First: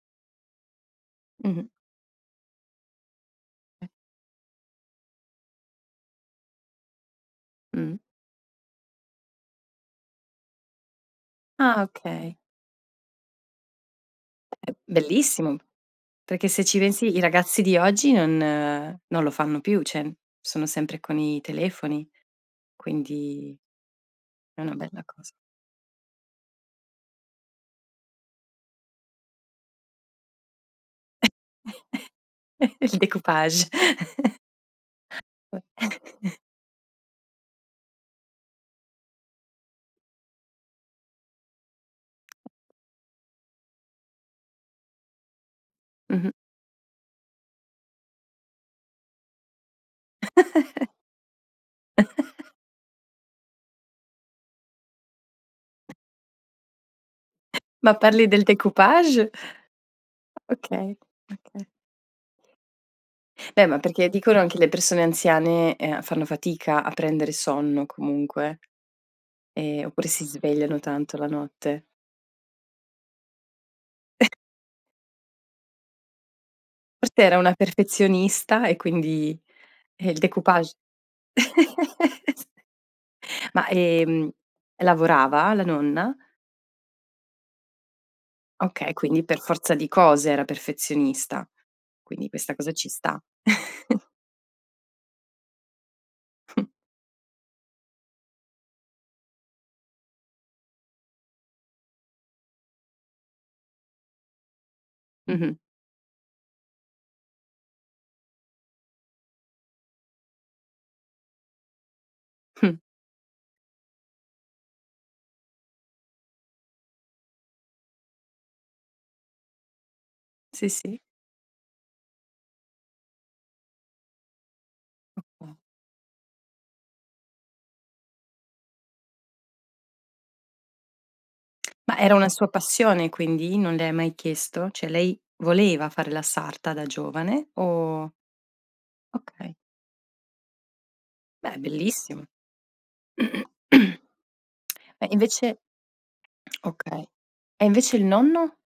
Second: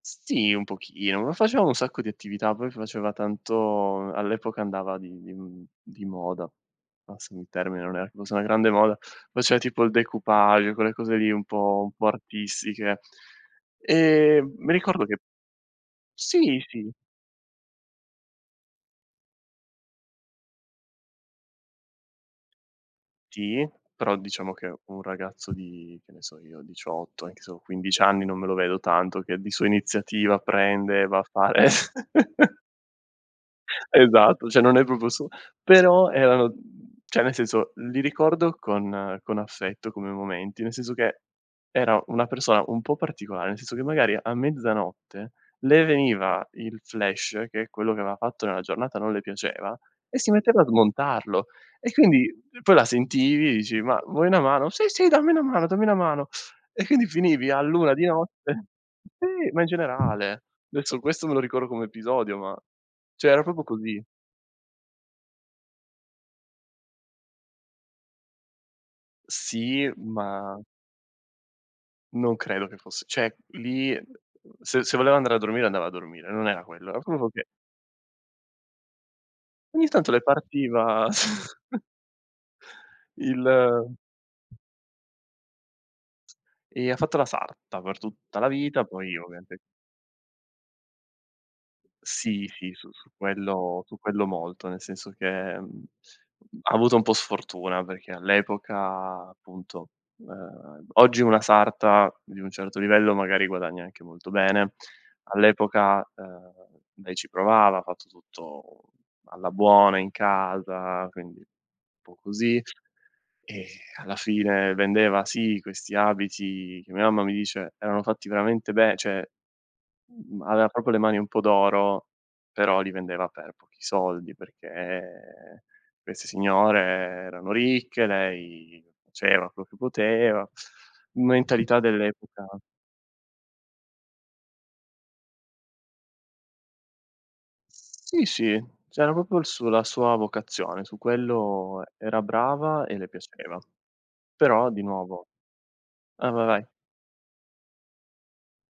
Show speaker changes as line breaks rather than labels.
S sì, un pochino, ma
Mh-mh.
facevamo un sacco di attività, poi faceva
Mh.
tanto all'epoca andava di di mhmm di moda, passami il termine, non
Mh.
è che fosse una grande moda, faceva tipo il decoupage, quelle cose lì un po'
Ah,
un po'
okay.
artistiche. E
È
mi
è
ricordo che
bellissimo. Perché
Sì,
se ci
sì.
pensi i ragazzi di oggi non non lo fanno più, cioè sono sempre con i telefoni, quindi
Sì, però diciamo
è
che
una
un
bella cosa.
ragazzo di, che ne so io, 18, anche se ho 15 anni, non me lo vedo tanto che di sua iniziativa prende e va a fare
Il decoupage.
Esatto, cioè non è proprio il su però erano, cioè nel senso, li ricordo con con affetto come momenti, nel senso che era una persona un po' particolare, nel senso che magari a mezzanotte le
Mh-mh.
veniva il flash, che quello che aveva fatto nella giornata non le piaceva, e si metteva a smontarlo. E quindi poi la sentivi e dici: "Ma vuoi una mano?" "Sì, sì, dammi una mano, dammi una mano". E quindi finivi all'1
Ma
di
parli del
notte
decoupage?
sì, ma in generale.
Okay,
Adesso questo me lo
okay.
ricordo come episodio, ma cioè era proprio
Beh, ma
così.
perché dicono che le persone anziane ehm fanno fatica a prendere sonno comunque, e
Sì,
oppure si
ma
svegliano tanto la notte.
non credo che foss cioè lì se se voleva andare a dormire andava a dormire, non era quello, era
Forse
proprio
era
che
una perfezionista e quindi
ogni
ehm
tanto
il
le
decoupage
partiva
S
il
ma ehm, lavorava la nonna?
E ha fatto la sarta per tutta la vita,
Okay,
poi
quindi per
ovviamente
forza di cose era perfezionista. Quindi
Sì,
questa cosa
sì, su
ci
su
sta.
quello su quello molto, nel senso che mhmm ha avuto un po' sfortuna perché all' epoca appunto uhm oggi una sarta di un certo livello magari guadagna anche molto bene.
Mh-mh.
All'epoca ehm lei ci provava, ha fatto tutto alla buona, in casa, quindi un po' così, e alla fine vendeva, sì, questi abiti che mia mamma mi dice erano fatti veramente be cioè mh aveva
Sì,
proprio le
sì.
mani un po' d'oro, però li vendeva per pochi soldi
Okay.
perché queste signore erano ricche, lei faceva quello che poteva. Mentalità
Ma era una
dell'epoca.
sua passione, quindi? Non le hai mai chiesto? Cioè, lei voleva fare la sarta da giovane? O
Sì, sì, cioè era proprio il
Okay.
suo la sua vocazione, su
Beh,
quello era
bellissimo.
brava e le piaceva.
Beh
Però di nuovo
invece
ah, vai, vai.
Okay. E invece il nonno?